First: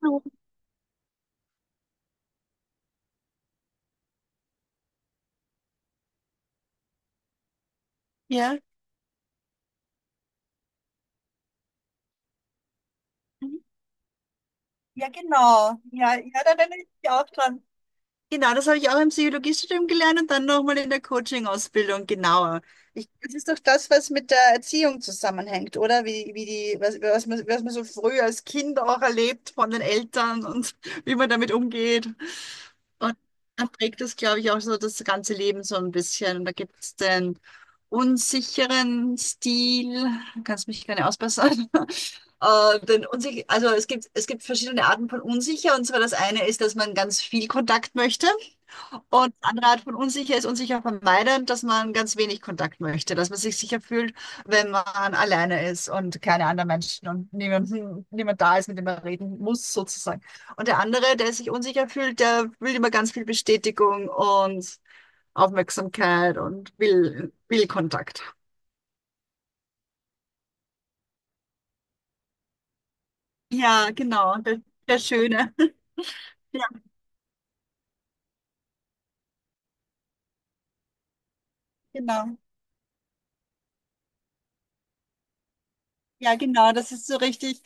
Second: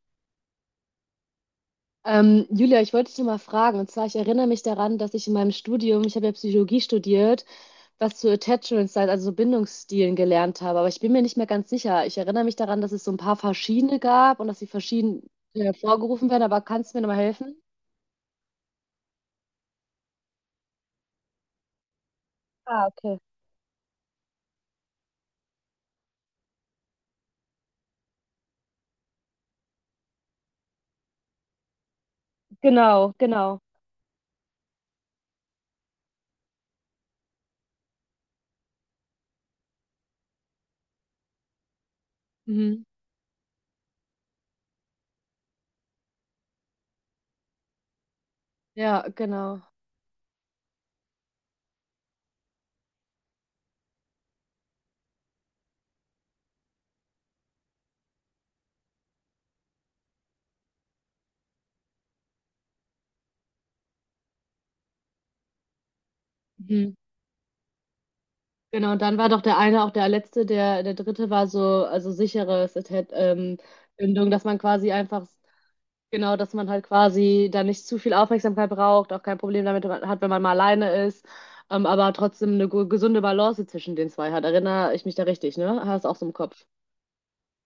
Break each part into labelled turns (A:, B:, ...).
A: Blumen,
B: Julia, ich wollte dich noch mal fragen, und zwar, ich erinnere mich daran, dass ich in meinem Studium, ich habe ja Psychologie studiert, was zu
A: ja.
B: Attachment Styles, also so Bindungsstilen gelernt habe, aber ich bin mir nicht mehr ganz sicher. Ich erinnere mich daran, dass es so ein paar
A: Mhm.
B: verschiedene gab und dass sie
A: Ja,
B: verschieden
A: genau. Ja, ja,
B: hervorgerufen werden,
A: da
B: aber
A: bin ich
B: kannst du mir noch
A: mich
B: mal
A: auch
B: helfen?
A: dran. Genau, das habe ich auch im Psychologiestudium gelernt und dann nochmal in der Coaching-Ausbildung genauer.
B: Ah,
A: Ich,
B: okay.
A: das ist doch das, was mit der Erziehung zusammenhängt, oder? Wie, wie die, was, was man so früh als Kind auch erlebt von den Eltern und wie man damit umgeht.
B: Genau,
A: Und
B: genau.
A: dann prägt es, glaube ich, auch so das ganze Leben so ein bisschen. Und da gibt es den unsicheren Stil, kannst mich gerne ausbessern.
B: Mhm.
A: Den unsich also es gibt verschiedene Arten von unsicher. Und zwar das eine ist, dass man ganz viel Kontakt möchte.
B: Ja,
A: Und
B: genau.
A: andere Art von unsicher ist unsicher vermeiden, dass man ganz wenig Kontakt möchte, dass man sich sicher fühlt, wenn man alleine ist und keine anderen Menschen und niemand da ist, mit dem man reden muss, sozusagen. Und der andere, der sich unsicher fühlt, der will immer ganz viel Bestätigung und Aufmerksamkeit und
B: Mhm.
A: will Kontakt.
B: Genau, und dann war doch der eine auch der letzte, der, der dritte war so, also sicheres
A: Ja,
B: Bindung,
A: genau,
B: dass man
A: der,
B: quasi
A: der
B: einfach.
A: Schöne.
B: Genau, dass
A: Ja,
B: man halt quasi da nicht zu viel Aufmerksamkeit braucht, auch kein Problem damit hat, wenn man mal alleine ist, aber
A: genau.
B: trotzdem eine gesunde Balance zwischen den zwei hat. Erinnere ich mich da richtig, ne? Hast auch so im
A: Ja,
B: Kopf.
A: genau, das ist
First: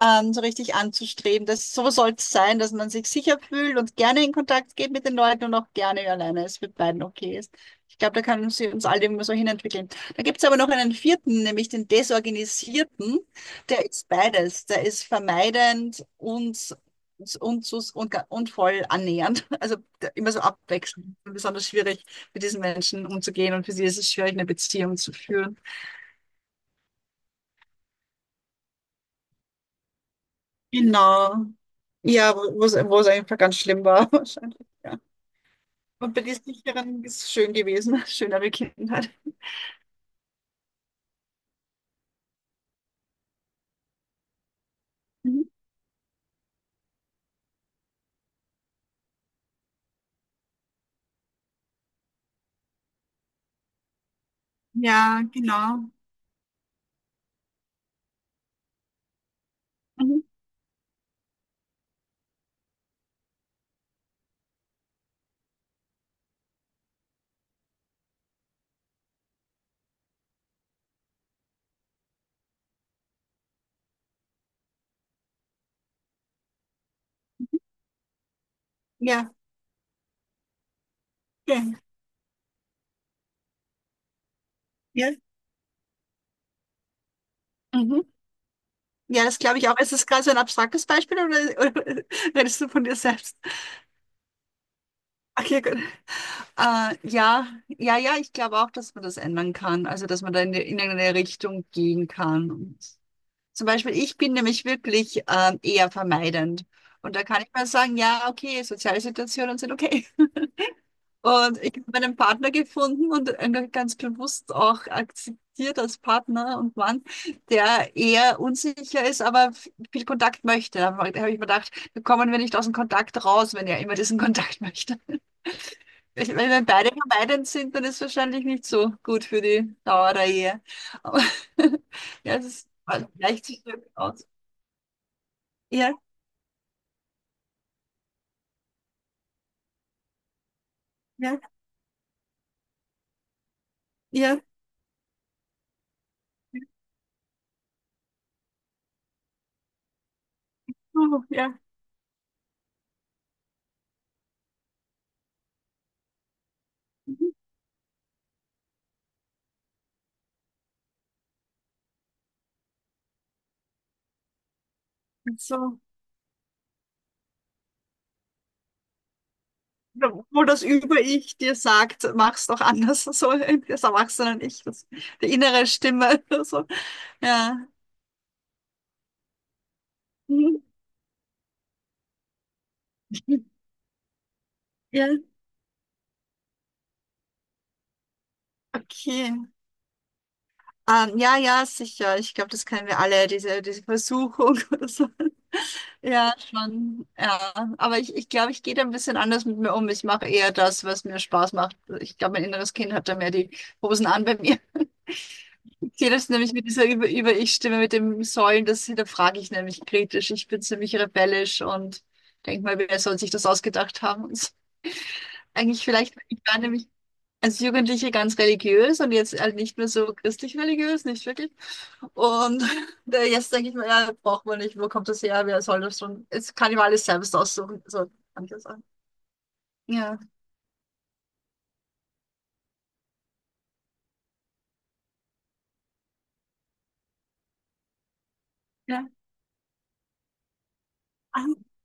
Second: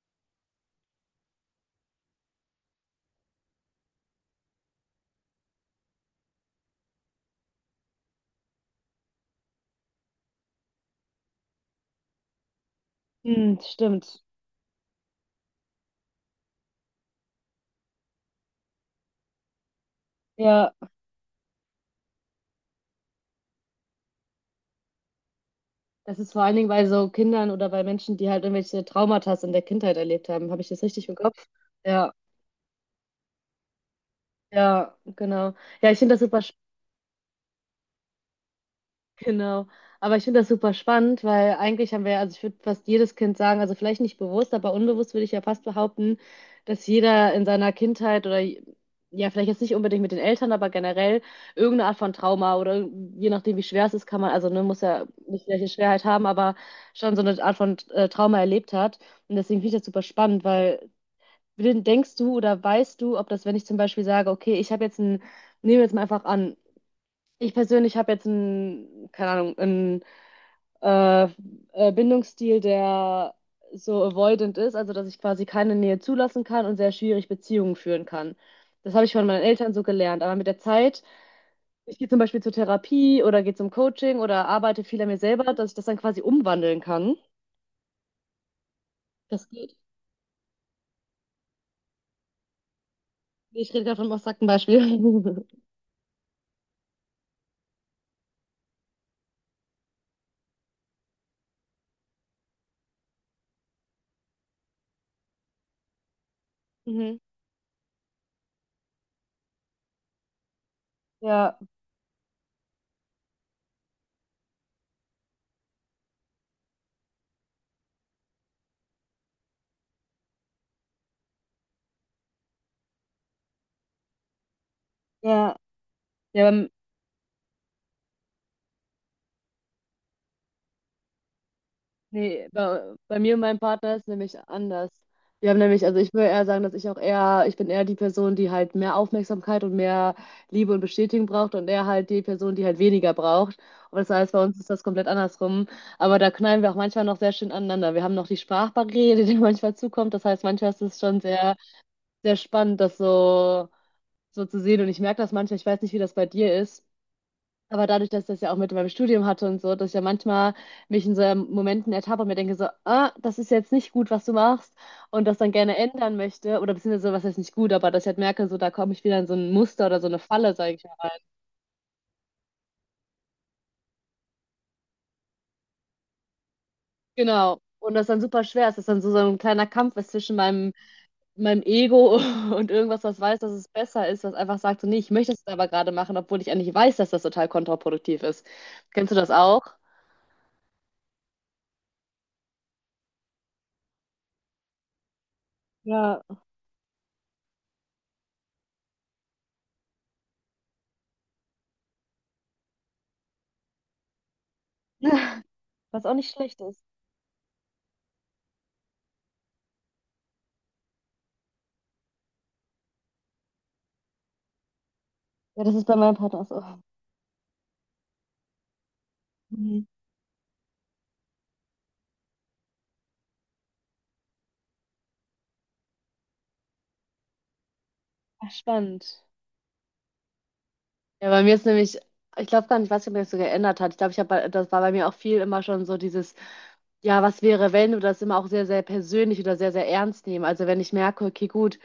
A: so richtig anzustreben. Das, so soll es sein, dass man sich sicher fühlt und gerne in Kontakt geht mit den Leuten und auch gerne alleine ist, mit beiden okay ist. Ich glaube, da können sie uns alle immer so hinentwickeln. Da gibt es aber noch einen vierten, nämlich den Desorganisierten.
B: Hm,
A: Der ist
B: stimmt.
A: beides. Der ist vermeidend und voll annähernd. Also der, immer so
B: Ja,
A: abwechselnd. Besonders schwierig, mit diesen Menschen umzugehen und für sie ist es schwierig, eine Beziehung zu führen.
B: das ist vor allen Dingen bei so Kindern oder bei Menschen, die halt irgendwelche Traumata in der Kindheit erlebt haben. Habe ich das richtig im Kopf?
A: Genau.
B: Ja,
A: Ja, wo es einfach ganz schlimm war, wahrscheinlich,
B: ja,
A: ja.
B: genau. Ja, ich finde
A: Und
B: das
A: bei den
B: super.
A: sicheren ist es schön gewesen, schönere Kindheit.
B: Genau. Aber ich finde das super spannend, weil eigentlich haben wir, also ich würde fast jedes Kind sagen, also vielleicht nicht bewusst, aber unbewusst würde ich ja
A: Mhm.
B: fast behaupten, dass jeder in seiner Kindheit oder ja, vielleicht jetzt nicht unbedingt mit den Eltern, aber generell irgendeine Art von Trauma oder je nachdem, wie schwer es ist, kann man, also ne, muss ja
A: Ja,
B: nicht gleiche
A: genau.
B: Schwerheit haben, aber schon so eine Art von Trauma erlebt hat. Und deswegen finde ich das super
A: Mhm.
B: spannend, weil denkst du oder weißt du, ob das, wenn ich zum Beispiel sage, okay, ich habe jetzt ein, nehmen wir jetzt mal einfach an, ich persönlich habe jetzt ein, keine Ahnung, äh, Bindungsstil, der so avoidant ist, also dass ich quasi keine Nähe zulassen kann und sehr schwierig Beziehungen führen kann. Das habe ich von
A: Ja,
B: meinen Eltern so gelernt. Aber mit der Zeit,
A: schön.
B: ich gehe zum Beispiel zur Therapie oder gehe zum Coaching oder arbeite viel an
A: Ja.
B: mir selber, dass ich das dann quasi umwandeln kann.
A: Mhm. Ja, das
B: Das
A: glaube ich
B: geht.
A: auch. Ist das gerade so ein abstraktes Beispiel oder redest du von dir selbst?
B: Nee, Ich rede gerade von einem ein Beispiel.
A: Okay, gut. Ja, ja, ja, ich glaube auch, dass man das ändern kann. Also, dass man da in eine Richtung gehen kann. Zum Beispiel, ich bin nämlich wirklich eher vermeidend. Und
B: Mhm.
A: da kann ich mal sagen, ja, okay, soziale Situationen sind okay.
B: Ja,
A: Und ich habe meinen Partner gefunden und einen ganz bewusst auch akzeptiert als Partner und Mann, der eher unsicher ist, aber viel Kontakt möchte. Da habe ich mir gedacht, da kommen wir nicht aus dem Kontakt raus, wenn er immer diesen Kontakt möchte.
B: ja, ja,
A: Wenn wir
B: beim.
A: beide vermeidend sind, dann ist es wahrscheinlich nicht so gut für die Dauer der Ehe. Aber ja, es
B: Nee,
A: ist, also,
B: bei mir und
A: gleicht
B: meinem
A: sich wirklich
B: Partner ist
A: aus.
B: nämlich anders. Wir haben nämlich,
A: Ja,
B: also ich würde eher sagen, dass ich auch eher, ich bin eher die Person, die halt mehr Aufmerksamkeit und mehr Liebe und Bestätigung
A: ja.
B: braucht und er halt die Person, die halt weniger braucht. Und das heißt,
A: Ja,
B: bei uns ist das komplett andersrum. Aber da knallen wir auch manchmal noch sehr schön aneinander. Wir haben noch die Sprachbarriere, die manchmal zukommt. Das heißt, manchmal ist es schon
A: so, ja.
B: sehr spannend, das so, so zu sehen. Und ich merke das manchmal, ich weiß nicht, wie das bei dir ist.
A: Mhm.
B: Aber dadurch, dass ich das ja auch mit meinem Studium hatte und so, dass ich ja manchmal mich in so Momenten ertappe und mir denke so, ah, das ist jetzt nicht gut, was du machst und das dann gerne
A: So,
B: ändern möchte oder beziehungsweise so, was heißt nicht gut, aber dass ich halt merke, so da komme ich wieder in so ein Muster oder so eine
A: wo
B: Falle,
A: das
B: sage ich mal.
A: Über-Ich dir sagt, mach's doch anders, so das Erwachsenen-Ich, das, die innere Stimme, so, ja.
B: Genau. Und das dann super schwer ist, dass dann so, so ein kleiner Kampf ist zwischen
A: Mhm.
B: meinem, meinem Ego und irgendwas, was weiß, dass es besser ist, was einfach sagt so, nee,
A: Ja,
B: ich möchte das jetzt aber gerade machen, obwohl ich eigentlich weiß, dass das total kontraproduktiv ist. Kennst du das
A: okay.
B: auch?
A: Ja, ja, sicher. Ich glaube, das kennen wir alle, diese Versuchung oder so.
B: Ja,
A: Ja, schon. Ja, aber ich glaube, ich gehe da ein bisschen anders mit mir um. Ich mache eher das, was mir Spaß macht. Ich glaube, mein inneres Kind hat da mehr die Hosen an bei mir.
B: was
A: Okay,
B: auch
A: das
B: nicht
A: nämlich
B: schlecht
A: mit
B: ist.
A: dieser Über-Ich-Stimme, mit dem Säulen, das hinterfrage ich nämlich kritisch. Ich bin ziemlich rebellisch und denke mal, wer soll sich das ausgedacht haben?
B: Ja, das ist
A: Eigentlich
B: bei meinem
A: vielleicht, ich
B: Partner
A: war
B: so.
A: nämlich als Jugendliche ganz religiös und jetzt halt nicht
B: Mhm.
A: mehr so christlich-religiös, nicht wirklich. Und da jetzt denke ich mir, ja, braucht man nicht, wo kommt das her, wer soll das schon? Jetzt kann ich mir alles selbst aussuchen, so kann
B: Ach,
A: ich das sagen.
B: spannend.
A: Ja.
B: Ja, bei mir ist nämlich, ich glaube gar nicht, ich weiß nicht, ob mir das so geändert hat. Ich glaube, ich habe, das war bei mir auch viel immer schon so dieses, ja, was wäre, wenn, oder das immer auch sehr
A: Ja.
B: persönlich oder sehr ernst nehmen. Also wenn ich merke,
A: Ach,
B: okay, gut,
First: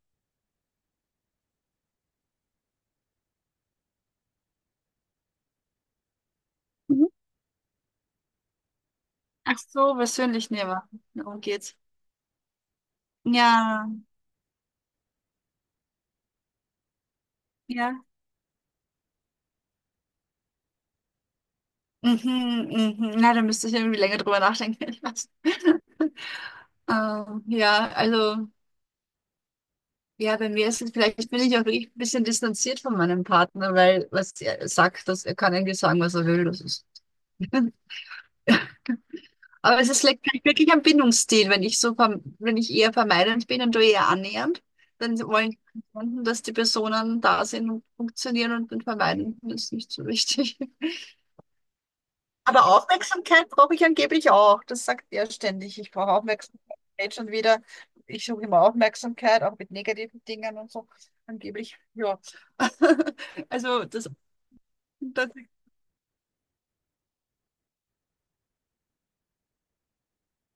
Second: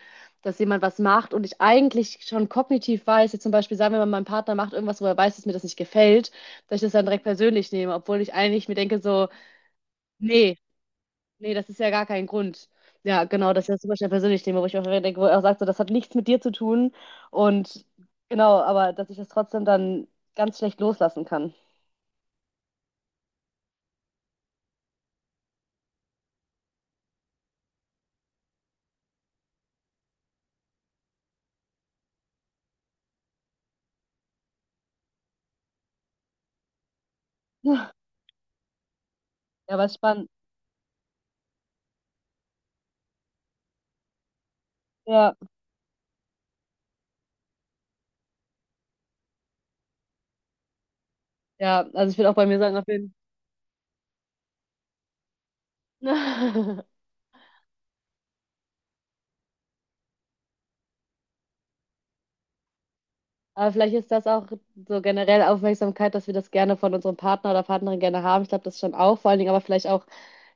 B: dass jemand was macht und ich eigentlich schon kognitiv weiß, jetzt zum Beispiel sagen wir mal, mein Partner macht irgendwas, wo er weiß, dass mir das nicht gefällt, dass ich das dann
A: mhm.
B: direkt persönlich nehme, obwohl ich eigentlich mir denke so,
A: Ach so, persönlich
B: nee.
A: nehmen. Darum
B: Nee, das
A: geht's.
B: ist ja gar kein Grund. Ja, genau, das ist ja
A: Ja,
B: super schnell persönlich Thema, wo ich mir denke, wo er auch sagt, so, das hat nichts mit dir zu tun. Und
A: ja.
B: genau, aber dass ich das trotzdem dann ganz schlecht loslassen kann.
A: Mhm, mhm. Na, da müsste ich irgendwie länger drüber nachdenken. Ich weiß. Ja, also, ja, bei mir ist es vielleicht, bin ich auch wirklich ein bisschen distanziert von meinem Partner, weil was er sagt, dass er kann eigentlich sagen, was er will. Das ist.
B: Ja,
A: Aber
B: aber
A: es ist vielleicht
B: spannend.
A: wirklich ein Bindungsstil, wenn ich so, wenn ich eher vermeidend bin und du eher annähernd, dann
B: Ja,
A: wollen Kunden, dass die Personen da sind und funktionieren und den Vermeidenden ist nicht so wichtig.
B: ja, also ich will auch bei mir
A: Aber
B: sagen, auf jeden
A: Aufmerksamkeit brauche ich angeblich auch. Das sagt er ständig. Ich brauche Aufmerksamkeit.
B: Fall.
A: Jetzt schon wieder. Ich suche immer Aufmerksamkeit, auch mit negativen Dingen und so. Angeblich, ja.
B: Aber
A: Also
B: vielleicht
A: das,
B: ist das auch so
A: das
B: generell Aufmerksamkeit, dass wir das gerne von unserem Partner oder Partnerin gerne haben. Ich glaube, das schon auch, vor allen Dingen aber vielleicht auch,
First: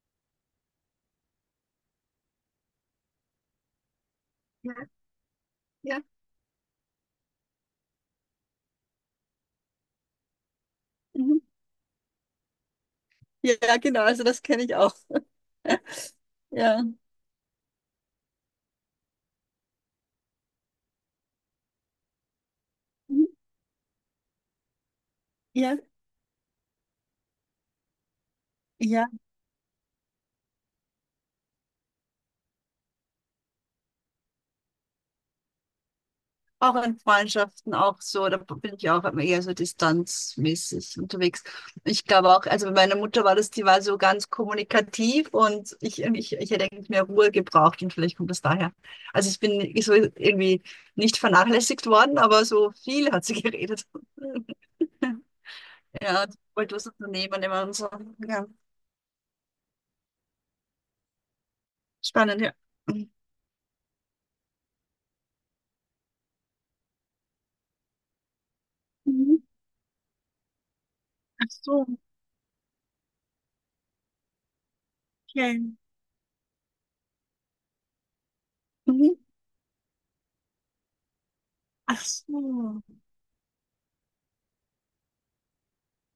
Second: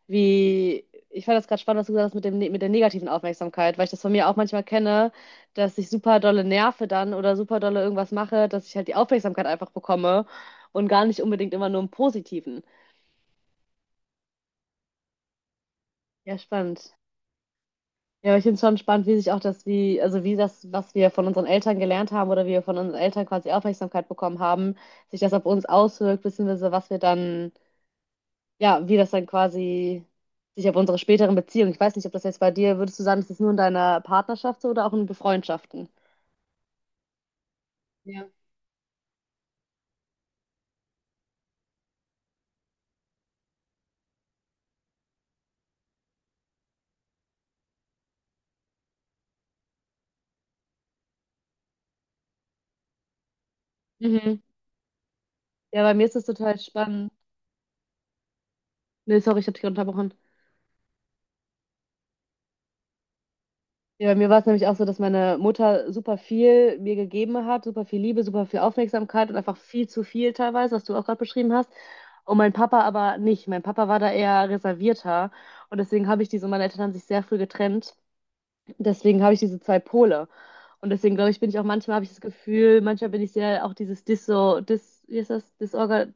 B: wie, ich fand das gerade spannend, was du gesagt hast mit dem, mit der negativen Aufmerksamkeit, weil ich das von mir auch manchmal
A: ja,
B: kenne, dass ich
A: ja.
B: super dolle nerve dann oder super dolle irgendwas mache, dass ich halt die Aufmerksamkeit einfach bekomme und gar nicht
A: Mhm.
B: unbedingt immer nur im Positiven.
A: Ja, genau. Also das kenne ich auch.
B: Ja,
A: Ja.
B: spannend. Ja, aber ich finde es schon spannend, wie sich auch das, wie, also wie das, was wir von unseren Eltern gelernt haben oder wie wir von unseren Eltern
A: Mhm.
B: quasi Aufmerksamkeit bekommen haben, sich das auf uns
A: Ja.
B: auswirkt, beziehungsweise was wir dann, ja, wie
A: Ja.
B: das dann quasi sich auf unsere späteren Beziehungen. Ich weiß nicht, ob das jetzt bei dir, würdest du sagen, ist das nur in deiner Partnerschaft so oder auch in Befreundschaften?
A: Auch in Freundschaften auch so,
B: Ja.
A: da bin ich auch immer eher so distanzmäßig unterwegs. Ich glaube auch, also bei meiner Mutter war das, die war so ganz kommunikativ und ich hätte eigentlich mehr Ruhe gebraucht und vielleicht kommt das daher. Also ich bin so irgendwie nicht vernachlässigt worden, aber so viel hat sie geredet.
B: Mhm. Ja, bei mir ist das
A: Ja, die
B: total
A: wollte was
B: spannend.
A: unternehmen immer und so. Ja,
B: Nee, sorry, ich habe dich unterbrochen.
A: spannend, ja.
B: Ja, bei mir war es nämlich auch so, dass meine Mutter super viel mir gegeben hat, super viel Liebe, super viel Aufmerksamkeit und
A: Mhm.
B: einfach viel zu viel teilweise, was du auch gerade
A: Ach
B: beschrieben hast.
A: so,
B: Und mein Papa aber nicht. Mein Papa war da eher reservierter.
A: okay.
B: Und deswegen habe ich diese, meine Eltern haben sich sehr früh getrennt.
A: Mhm.
B: Deswegen habe ich diese zwei Pole. Und deswegen glaube ich, bin ich auch manchmal, habe
A: Ach
B: ich das Gefühl,
A: so,
B: manchmal bin ich sehr auch dieses wie ist das? Disorga,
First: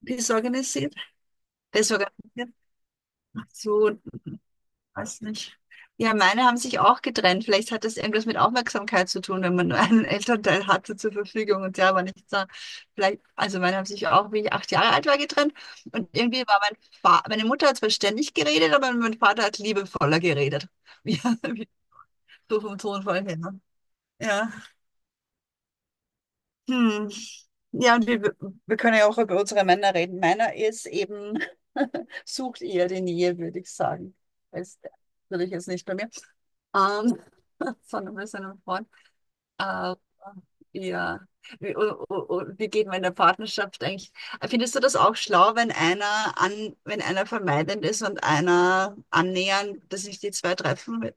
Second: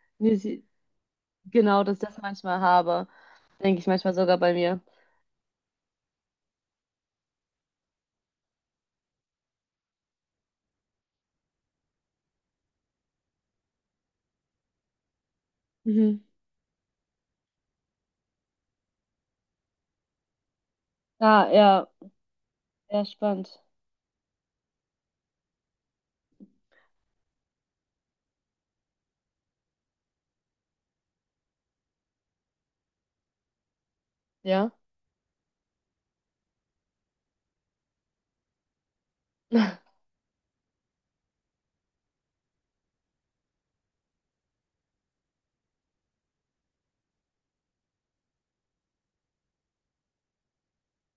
A: die ist
B: nee,
A: organisiert. Der
B: genau,
A: ist
B: dass ich das
A: organisiert.
B: manchmal habe.
A: Ach
B: Denke ich
A: so,
B: manchmal sogar bei mir.
A: weiß nicht. Ja, meine haben sich auch getrennt. Vielleicht hat das irgendwas mit Aufmerksamkeit zu tun, wenn man nur einen Elternteil hatte zur Verfügung und der war nicht da. Vielleicht, also meine haben sich auch, wie ich 8 Jahre alt war, getrennt. Und
B: Mhm.
A: irgendwie war mein Vater, meine Mutter hat zwar ständig geredet, aber mein Vater hat liebevoller geredet. Ja,
B: Ah, ja,
A: so vom
B: sehr
A: Tonfall her. Ne?
B: spannend.
A: Ja. Hm. Ja, und wir können ja auch über unsere Männer reden. Meiner ist eben, sucht eher die Nähe, würde ich sagen.
B: Ja.
A: Ist natürlich jetzt nicht bei mir. Ähm, von ein bisschen im Freund. Aber ja. Wie, wie geht man in der Partnerschaft eigentlich? Findest du das auch schlau, wenn einer vermeidend ist und einer annähernd, dass sich die zwei treffen?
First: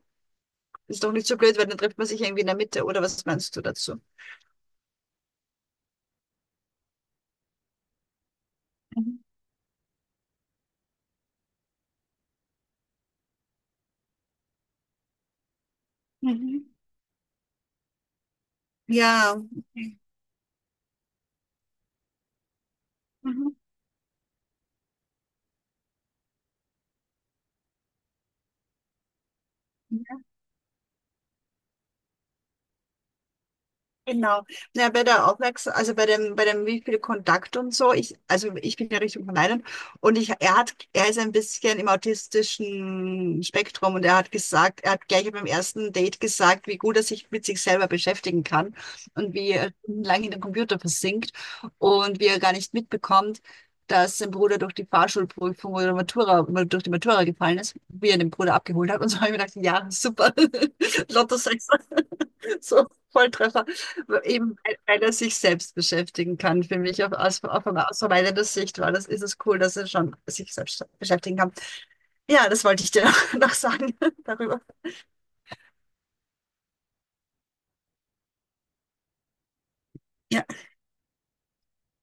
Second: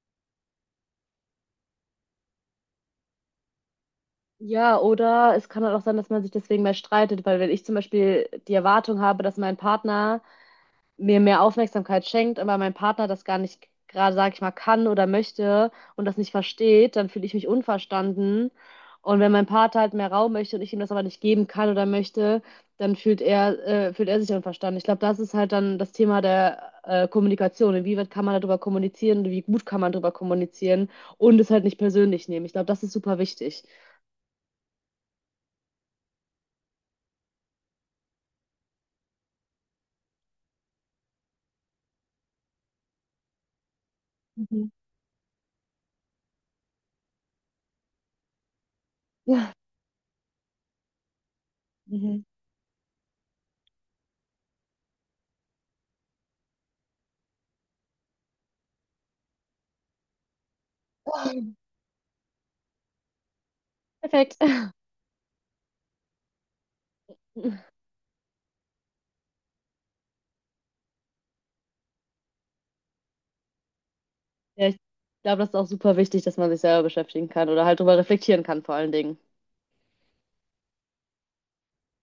A: Ist doch nicht so blöd, weil dann trifft man sich irgendwie in der Mitte, oder was meinst du dazu?
B: Ja, oder es kann halt auch sein, dass man sich deswegen mehr streitet, weil wenn ich zum Beispiel die Erwartung
A: Mhm.
B: habe, dass mein Partner mir mehr Aufmerksamkeit schenkt, aber mein Partner das gar nicht gerade, sag ich mal, kann oder möchte und das nicht
A: Mhm.
B: versteht, dann fühle ich mich unverstanden. Und wenn
A: Ja.
B: mein Partner halt mehr Raum möchte und ich ihm das aber nicht geben kann oder möchte, dann
A: Mhm.
B: fühlt er sich unverstanden. Ich glaube, das ist halt dann das Thema der Kommunikation. Inwieweit kann man darüber kommunizieren und wie gut kann man darüber kommunizieren und es halt nicht persönlich nehmen. Ich glaube, das ist super wichtig.
A: Genau. Ja, bei der Aufmerksamkeit, also bei dem, wie viel Kontakt und so, ich, also ich bin ja Richtung vermeiden und er hat, er ist ein bisschen im autistischen Spektrum und er hat
B: Mhm.
A: gesagt, er hat gleich beim ersten Date gesagt, wie gut er sich mit sich selber beschäftigen kann und wie er lange in den Computer versinkt und
B: Mhm.
A: wie er gar nicht mitbekommt, dass sein Bruder durch die Fahrschulprüfung oder Matura, durch die Matura gefallen ist, wie er den Bruder abgeholt hat und so habe ich mir gedacht, ja, super, Lotto 6, so Volltreffer.
B: Perfekt.
A: Eben, weil er sich selbst beschäftigen kann, für mich auf, aus verweilerter Sicht, weil das ist es cool, dass er schon sich selbst beschäftigen kann. Ja, das wollte ich dir noch sagen darüber.
B: Ja, ich glaube, das ist auch super wichtig, dass man sich selber beschäftigen kann oder halt drüber reflektieren kann, vor allen Dingen.